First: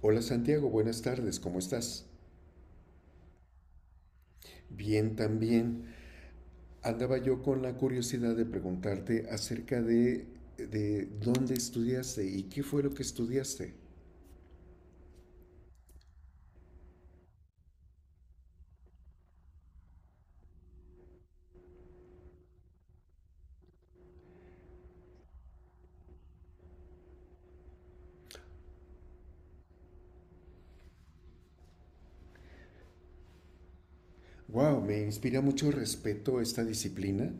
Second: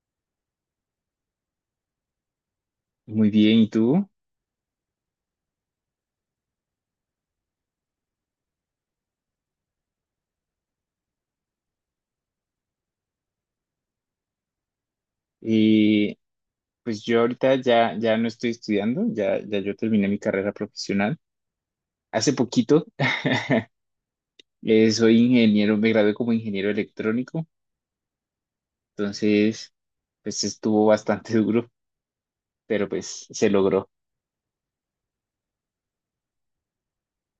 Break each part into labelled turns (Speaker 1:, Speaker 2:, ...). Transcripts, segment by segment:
Speaker 1: Hola Santiago, buenas tardes, ¿cómo estás?
Speaker 2: Muy bien, ¿y tú?
Speaker 1: Bien también. Andaba yo con la curiosidad de preguntarte acerca de dónde estudiaste y qué fue lo que estudiaste.
Speaker 2: Eh, pues yo ahorita ya no estoy estudiando, ya yo terminé mi carrera profesional hace poquito. Soy ingeniero, me gradué como ingeniero electrónico. Entonces pues estuvo bastante duro, pero pues se logró.
Speaker 1: Wow, me inspira mucho respeto esta disciplina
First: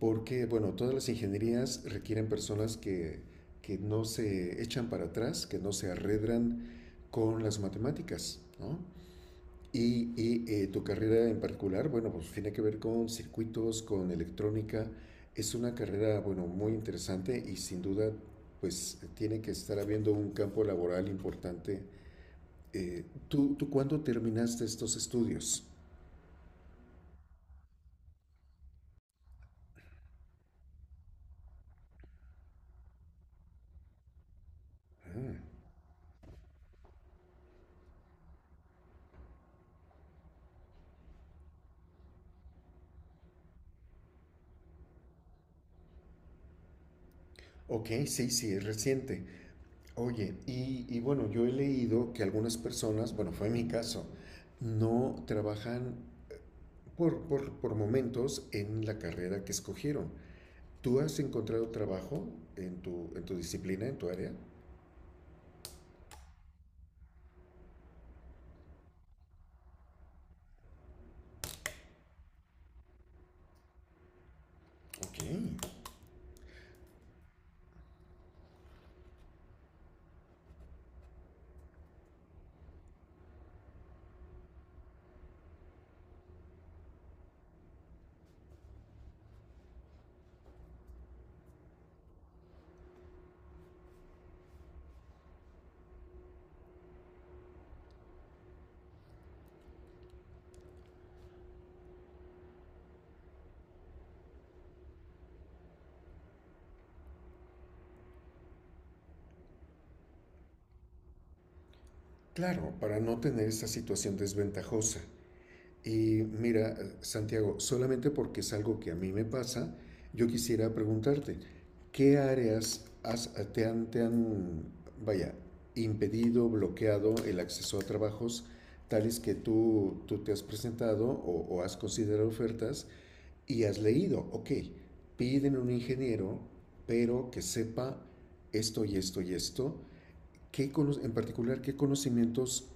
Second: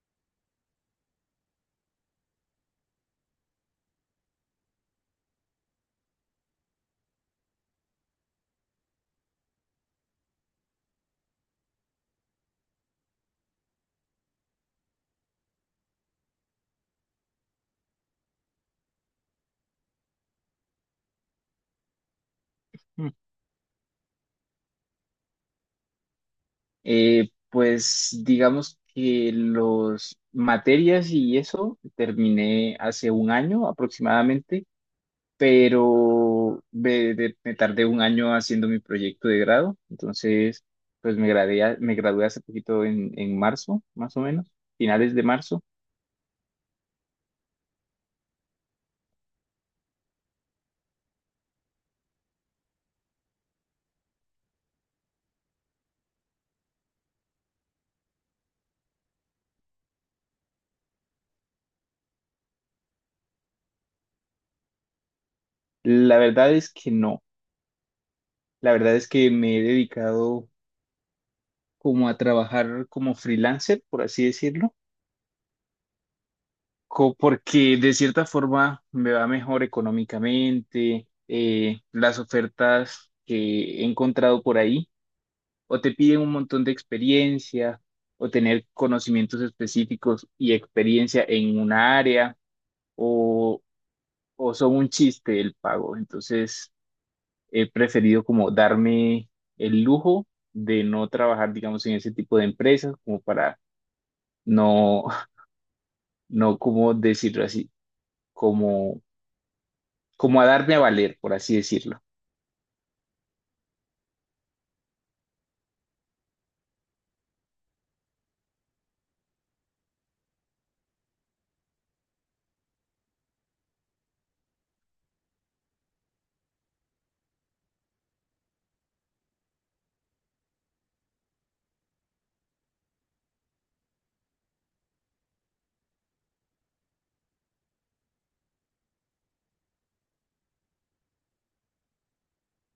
Speaker 1: porque, bueno, todas las ingenierías requieren personas que no se echan para atrás, que no se arredran con las matemáticas, ¿no? Tu carrera en particular, bueno, pues tiene que ver con circuitos, con electrónica. Es una carrera, bueno, muy interesante y sin duda, pues tiene que estar habiendo un campo laboral importante.
Speaker 2: Mm.
Speaker 1: ¿Tú cuándo terminaste estos estudios?
Speaker 2: Pues digamos que los materias y eso terminé hace un año aproximadamente,
Speaker 1: Ah,
Speaker 2: pero me tardé un año haciendo mi proyecto de grado. Entonces pues me gradué hace poquito en marzo, más o menos, finales de marzo.
Speaker 1: ok, sí, sí, es reciente. Oye, y bueno, yo he leído que algunas personas, bueno, fue mi caso, no trabajan por momentos en la carrera que escogieron. ¿Tú has encontrado trabajo en tu disciplina, en tu área?
Speaker 2: La verdad es que no, la verdad es que me he dedicado como a trabajar como freelancer, por así decirlo,
Speaker 1: Ok.
Speaker 2: porque de cierta forma me va mejor económicamente. Las ofertas que he encontrado por ahí o te piden un montón de experiencia o tener conocimientos específicos y experiencia en una área, o, o son un chiste el pago. Entonces he preferido como darme el lujo de no trabajar, digamos, en ese tipo de empresas, como para no, no como decirlo así, como, como a darme a valer, por así decirlo.
Speaker 1: Claro, para no tener esa situación desventajosa. Y mira, Santiago, solamente porque es algo que a mí me pasa, yo quisiera preguntarte, ¿qué áreas has- vaya, impedido, bloqueado el acceso a trabajos tales que tú te has presentado o has considerado ofertas y has leído, ok, piden un ingeniero, pero que sepa esto y esto y esto. ¿Qué cono- en particular qué conocimientos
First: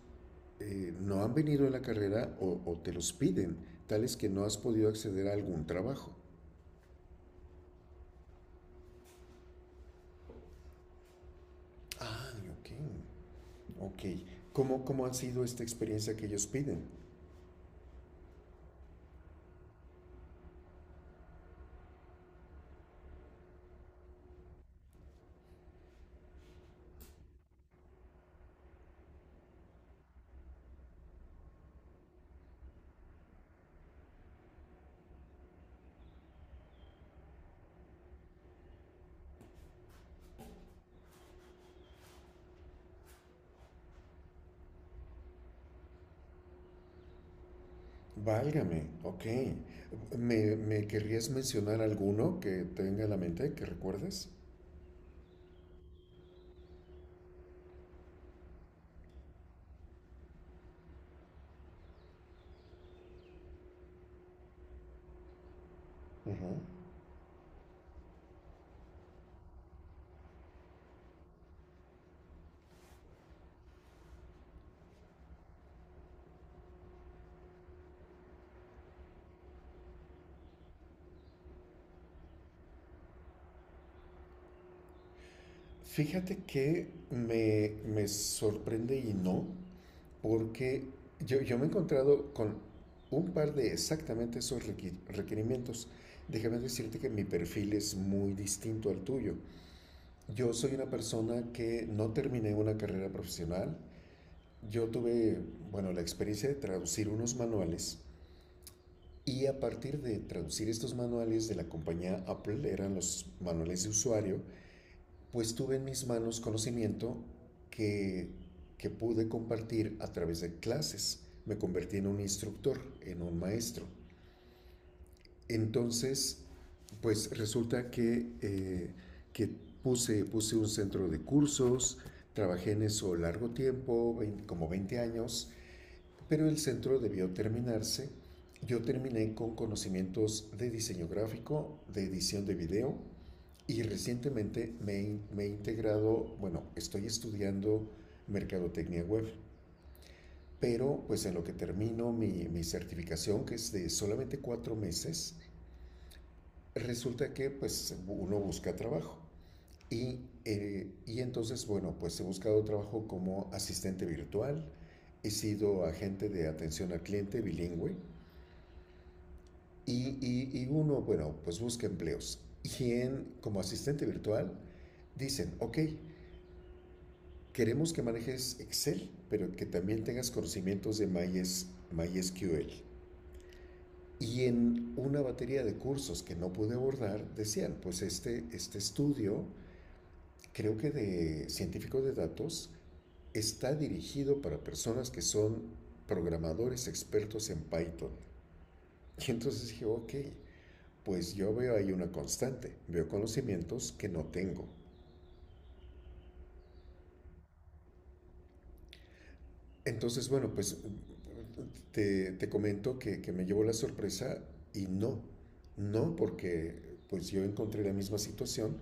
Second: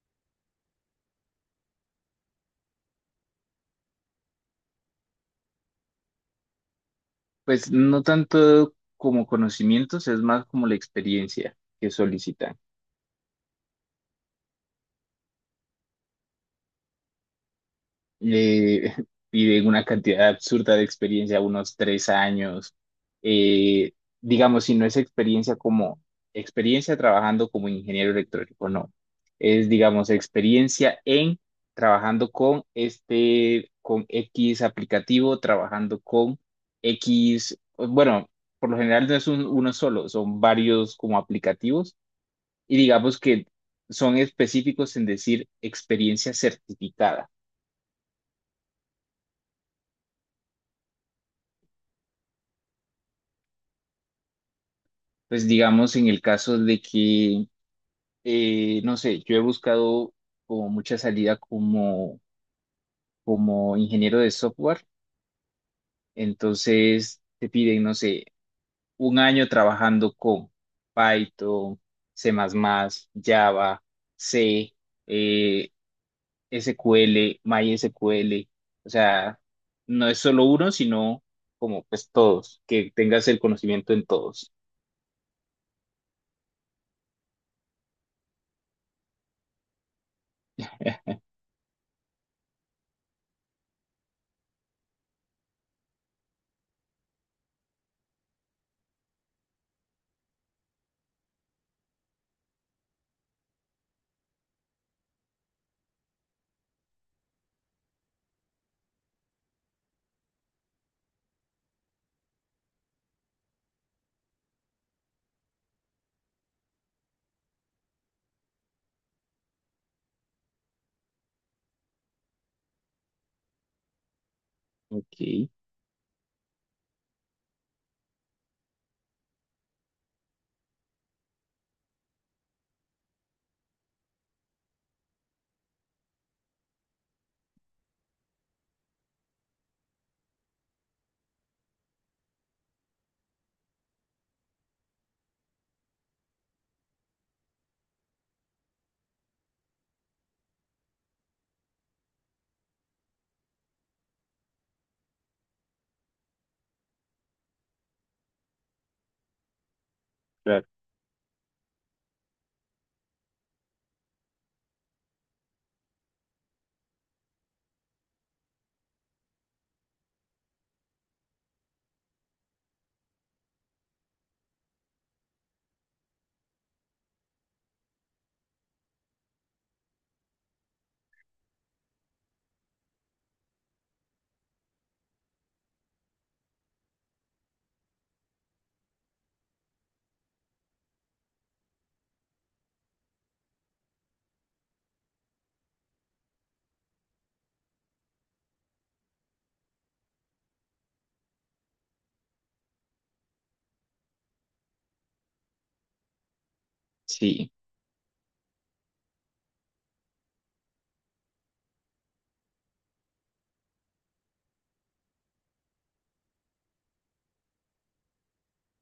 Speaker 1: no han venido en la carrera o te los piden, tales que no has podido acceder a algún trabajo?
Speaker 2: Pues no tanto como conocimientos, es más como la experiencia que
Speaker 1: Ah,
Speaker 2: solicitan.
Speaker 1: ok, ok. ¿Cómo ha sido esta experiencia que ellos piden?
Speaker 2: eh, Piden una cantidad absurda de experiencia, unos 3 años. Eh, digamos, si no es experiencia como experiencia trabajando como ingeniero electrónico, no. Es, digamos, experiencia en trabajando con este, con X aplicativo, trabajando con X, bueno, por lo general no es uno solo, son varios como aplicativos, y digamos que son específicos en decir experiencia certificada.
Speaker 1: Válgame, ok. ¿Me querrías mencionar alguno que tenga en la mente, que recuerdes?
Speaker 2: Pues digamos en el caso de que, no sé, yo he buscado como mucha salida como ingeniero de software,
Speaker 1: Ujú.
Speaker 2: entonces te piden, no sé, un año trabajando con Python, C++, Java, C, eh, SQL, MySQL. O sea, no es solo uno, sino como pues todos, que tengas el conocimiento en todos.
Speaker 1: Fíjate que me sorprende y no, porque yo me he encontrado con un par de exactamente esos requerimientos. Déjame decirte que mi perfil es muy distinto al tuyo. Yo soy una persona que no terminé una carrera profesional. Yo tuve, bueno, la experiencia de traducir unos manuales y a partir de traducir estos manuales de la compañía Apple, eran los manuales de usuario, pues tuve en mis manos conocimiento que, que pude compartir a través de clases. Me convertí en un instructor, en un maestro.
Speaker 2: Ok,
Speaker 1: Entonces, pues resulta que puse un centro de cursos, trabajé en eso largo tiempo, como 20 años, pero el centro debió terminarse. Yo terminé con conocimientos de diseño gráfico, de edición de video, y recientemente me he integrado, bueno, estoy estudiando mercadotecnia web, pero pues en lo que termino mi certificación, que es de solamente 4 meses, resulta que pues uno busca trabajo. Y,
Speaker 2: claro,
Speaker 1: y entonces, bueno, pues he buscado trabajo como asistente virtual, he sido agente de atención al cliente bilingüe y, y uno, bueno, pues busca empleos. Y en, como asistente virtual, dicen, ok, queremos que manejes Excel, pero que también tengas conocimientos de MySQL. Y en una batería de cursos que no pude abordar, decían, pues este estudio, creo que de científicos de datos, está dirigido para personas que son programadores expertos en Python. Y entonces dije, ok, pues yo veo ahí una constante, veo conocimientos que no tengo.
Speaker 2: sí.
Speaker 1: Entonces, bueno, pues te comento que me llevó la sorpresa y no, no porque pues yo encontré la misma situación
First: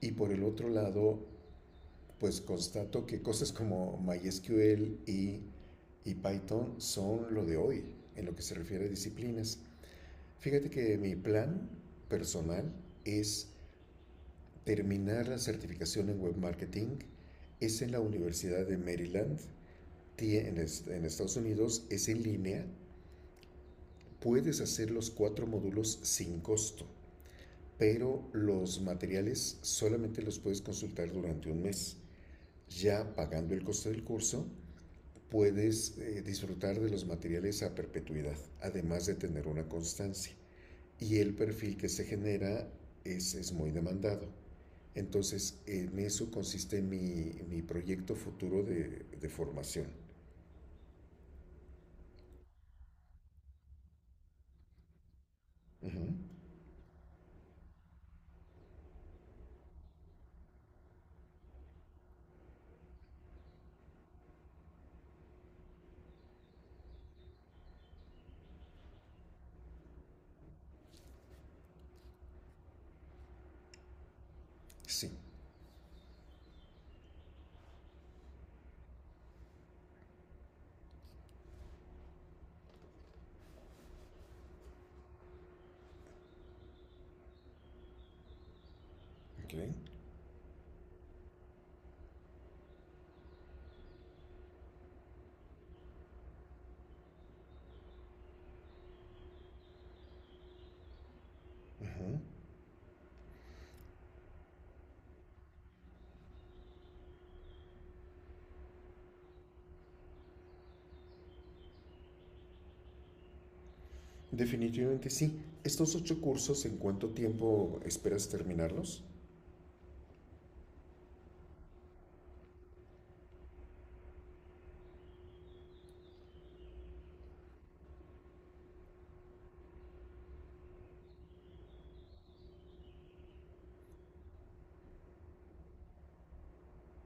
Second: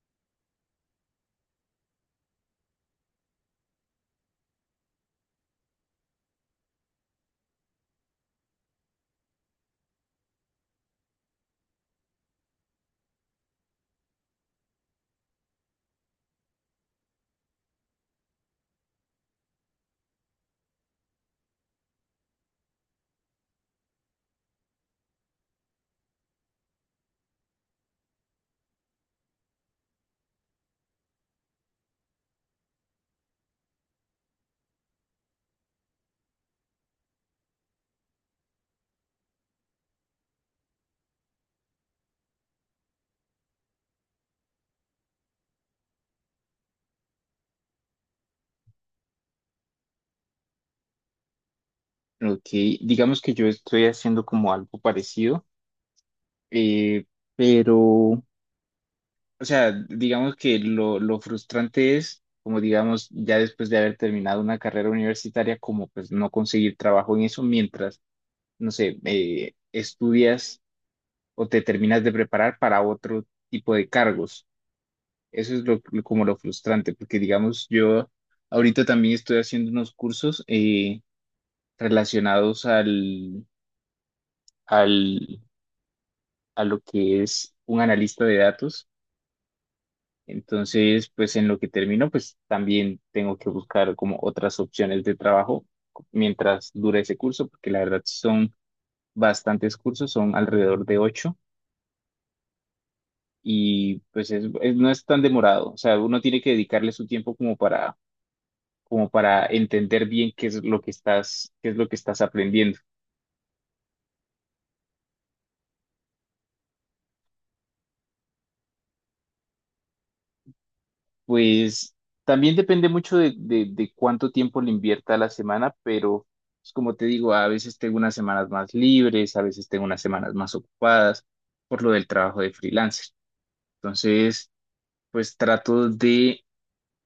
Speaker 1: y por el otro lado, pues constato que cosas como MySQL y Python son lo de hoy en lo que se refiere a disciplinas. Fíjate que mi plan personal es terminar la certificación en web marketing, es en la Universidad de Maryland, en Estados Unidos, es en línea. Puedes hacer los cuatro módulos sin costo, pero los materiales solamente los puedes consultar durante un mes. Ya pagando el costo del curso, puedes disfrutar de los materiales a perpetuidad, además de tener una constancia. Y el perfil que se genera es muy demandado. Entonces, en eso consiste mi proyecto futuro de formación.
Speaker 2: Ok, digamos que yo estoy haciendo como algo parecido,
Speaker 1: Ujú,
Speaker 2: eh, pero, o sea, digamos que lo frustrante es, como digamos, ya después de haber terminado una carrera universitaria, como pues no conseguir trabajo en eso mientras, no sé, estudias o te terminas de preparar para otro tipo de cargos.
Speaker 1: sí.
Speaker 2: Eso es como lo frustrante, porque digamos, yo ahorita también estoy haciendo unos cursos relacionados al... al a lo que es un analista de datos.
Speaker 1: Okay.
Speaker 2: Entonces, pues en lo que termino, pues también tengo que buscar como otras opciones de trabajo mientras dura ese curso, porque la verdad son bastantes cursos, son alrededor de ocho,
Speaker 1: Ujú.
Speaker 2: y pues es, no es tan demorado. O sea, uno tiene que dedicarle su tiempo como para entender bien qué es lo que estás aprendiendo.
Speaker 1: Definitivamente sí. ¿Estos ocho cursos en cuánto tiempo esperas terminarlos?
Speaker 2: Pues también depende mucho de cuánto tiempo le invierta a la semana, pero pues, como te digo, a veces tengo unas semanas más libres, a veces tengo unas semanas más ocupadas por lo del trabajo de freelancer. Entonces, pues trato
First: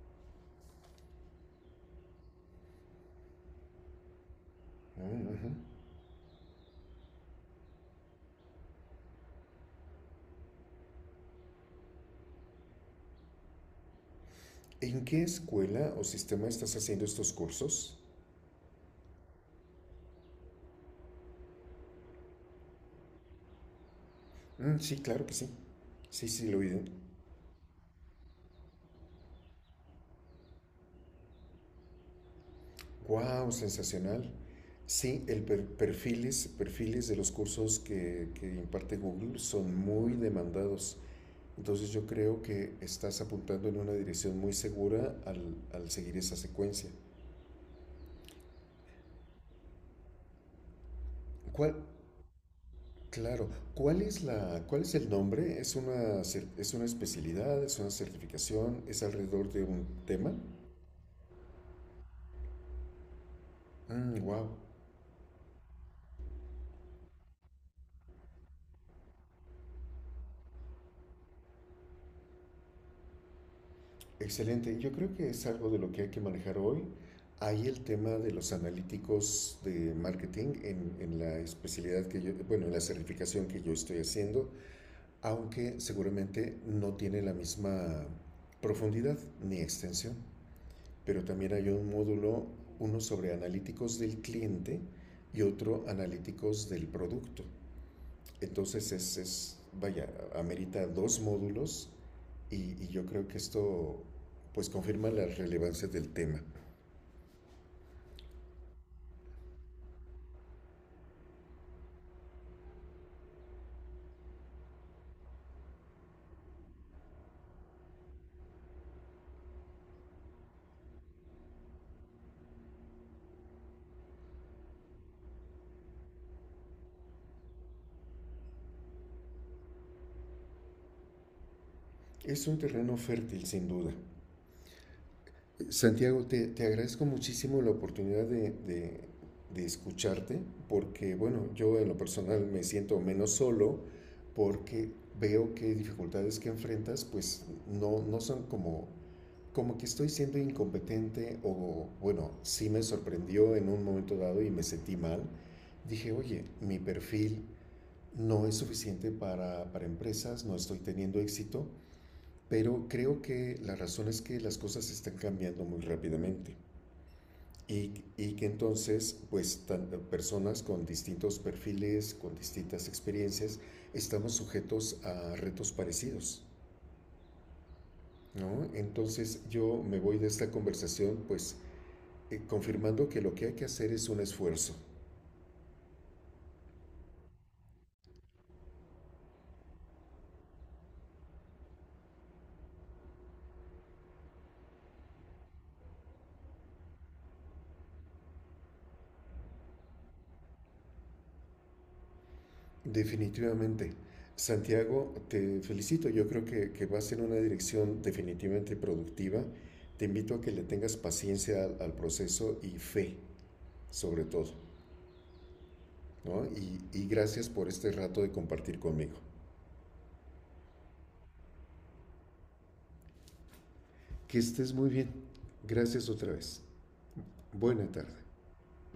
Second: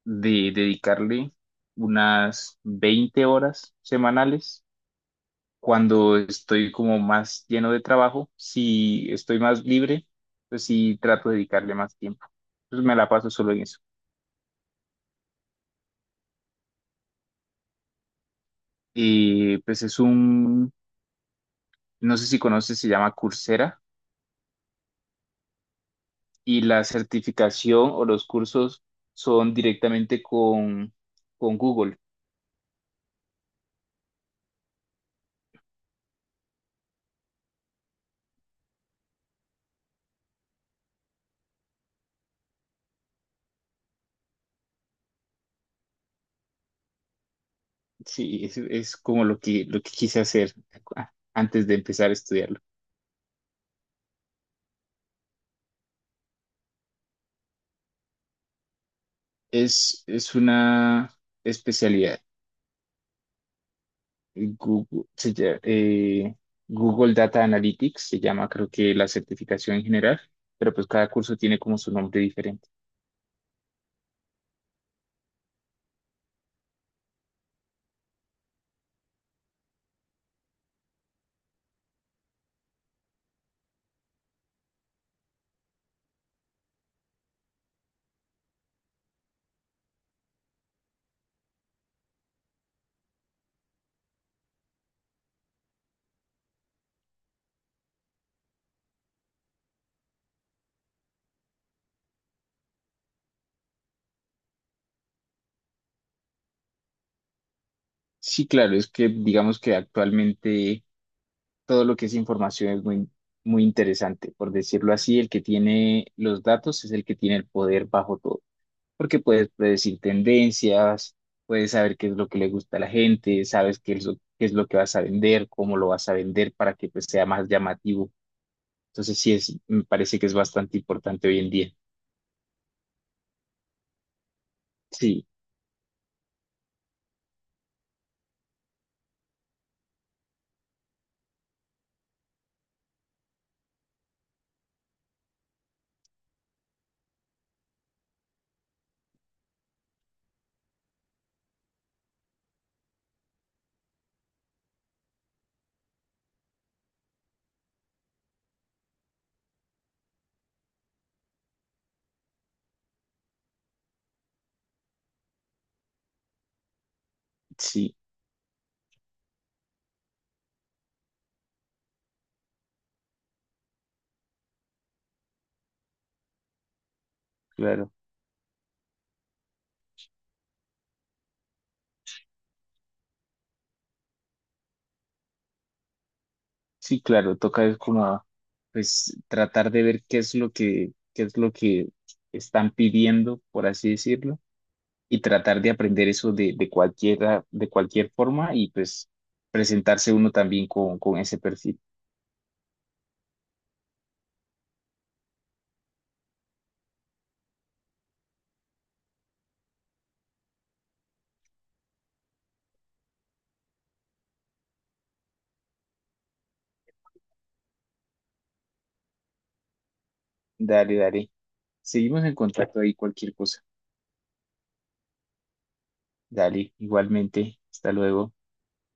Speaker 2: de dedicarle unas 20 horas semanales.
Speaker 1: Mm, ujú.
Speaker 2: Cuando estoy como más lleno de trabajo, si estoy más libre, pues sí trato de dedicarle más tiempo. Entonces me la paso solo en eso.
Speaker 1: ¿En qué escuela o sistema estás haciendo estos cursos?
Speaker 2: Y pues es un no sé si conoces, se llama Coursera.
Speaker 1: Mm, sí, claro que sí. Sí, sí, lo
Speaker 2: Y
Speaker 1: oí.
Speaker 2: la certificación o los cursos son directamente con Google.
Speaker 1: ¡Wow! Sensacional. Sí, el perfiles de los cursos que imparte Google son muy demandados. Entonces yo creo que estás apuntando en una dirección muy segura al seguir esa secuencia.
Speaker 2: Sí, es como lo que quise hacer antes
Speaker 1: ¿Cuál,
Speaker 2: de empezar a estudiarlo.
Speaker 1: Claro. ¿Cuál es el nombre? ¿Es una especialidad? ¿Es una certificación? ¿Es alrededor de un
Speaker 2: Es,
Speaker 1: tema?
Speaker 2: es una especialidad.
Speaker 1: Wow.
Speaker 2: Google, Google Data Analytics se llama, creo que la certificación en general, pero pues cada curso tiene como su nombre diferente.
Speaker 1: Excelente. Yo creo que es algo de lo que hay que manejar hoy. Hay el tema de los analíticos de marketing en la especialidad que yo, bueno, en la certificación que yo estoy haciendo, aunque seguramente no tiene la misma profundidad ni extensión. Pero también hay un módulo, uno sobre analíticos del cliente y otro analíticos del producto. Entonces es vaya, amerita dos módulos y, y yo creo que esto pues confirma la relevancia del tema.
Speaker 2: Sí, claro, es que digamos que actualmente todo lo que es información es muy, muy interesante. Por decirlo así, el que tiene los datos es el que tiene el poder bajo todo, porque puedes predecir tendencias, puedes saber qué es lo que le gusta a la gente, sabes qué es lo que vas a vender, cómo lo vas a vender para que pues, sea más llamativo. Entonces sí, me parece que es bastante importante hoy en día.
Speaker 1: Es un terreno fértil sin duda.
Speaker 2: Sí,
Speaker 1: Santiago, te agradezco muchísimo la oportunidad escucharte, porque bueno, yo en lo personal me siento menos solo, porque veo que dificultades que enfrentas pues no, no son como, que estoy siendo incompetente o bueno, sí me sorprendió en un momento dado y me sentí mal. Dije, oye, mi perfil no es suficiente para empresas, no estoy teniendo éxito, pero creo que la razón es que las cosas están cambiando muy rápidamente.
Speaker 2: sí,
Speaker 1: Y que entonces, pues, personas con distintos perfiles, con distintas experiencias, estamos sujetos a retos parecidos,
Speaker 2: claro.
Speaker 1: ¿no? Entonces yo me voy de esta conversación, pues, confirmando que lo que hay que hacer es un esfuerzo,
Speaker 2: Sí, claro, toca es como pues tratar de ver qué es lo que están pidiendo, por así decirlo, y tratar de aprender eso de cualquier forma, y pues presentarse uno también con, ese perfil.
Speaker 1: definitivamente. Santiago, te felicito, yo creo que vas en una dirección definitivamente productiva. Te invito a que le tengas paciencia al proceso y fe, sobre todo. ¿No? Y gracias por este rato de compartir conmigo.
Speaker 2: Dale, dale. Seguimos en contacto ahí, cualquier cosa.
Speaker 1: Que estés muy bien. Gracias otra vez.
Speaker 2: Dale, igualmente.
Speaker 1: Buena
Speaker 2: Hasta
Speaker 1: tarde.
Speaker 2: luego.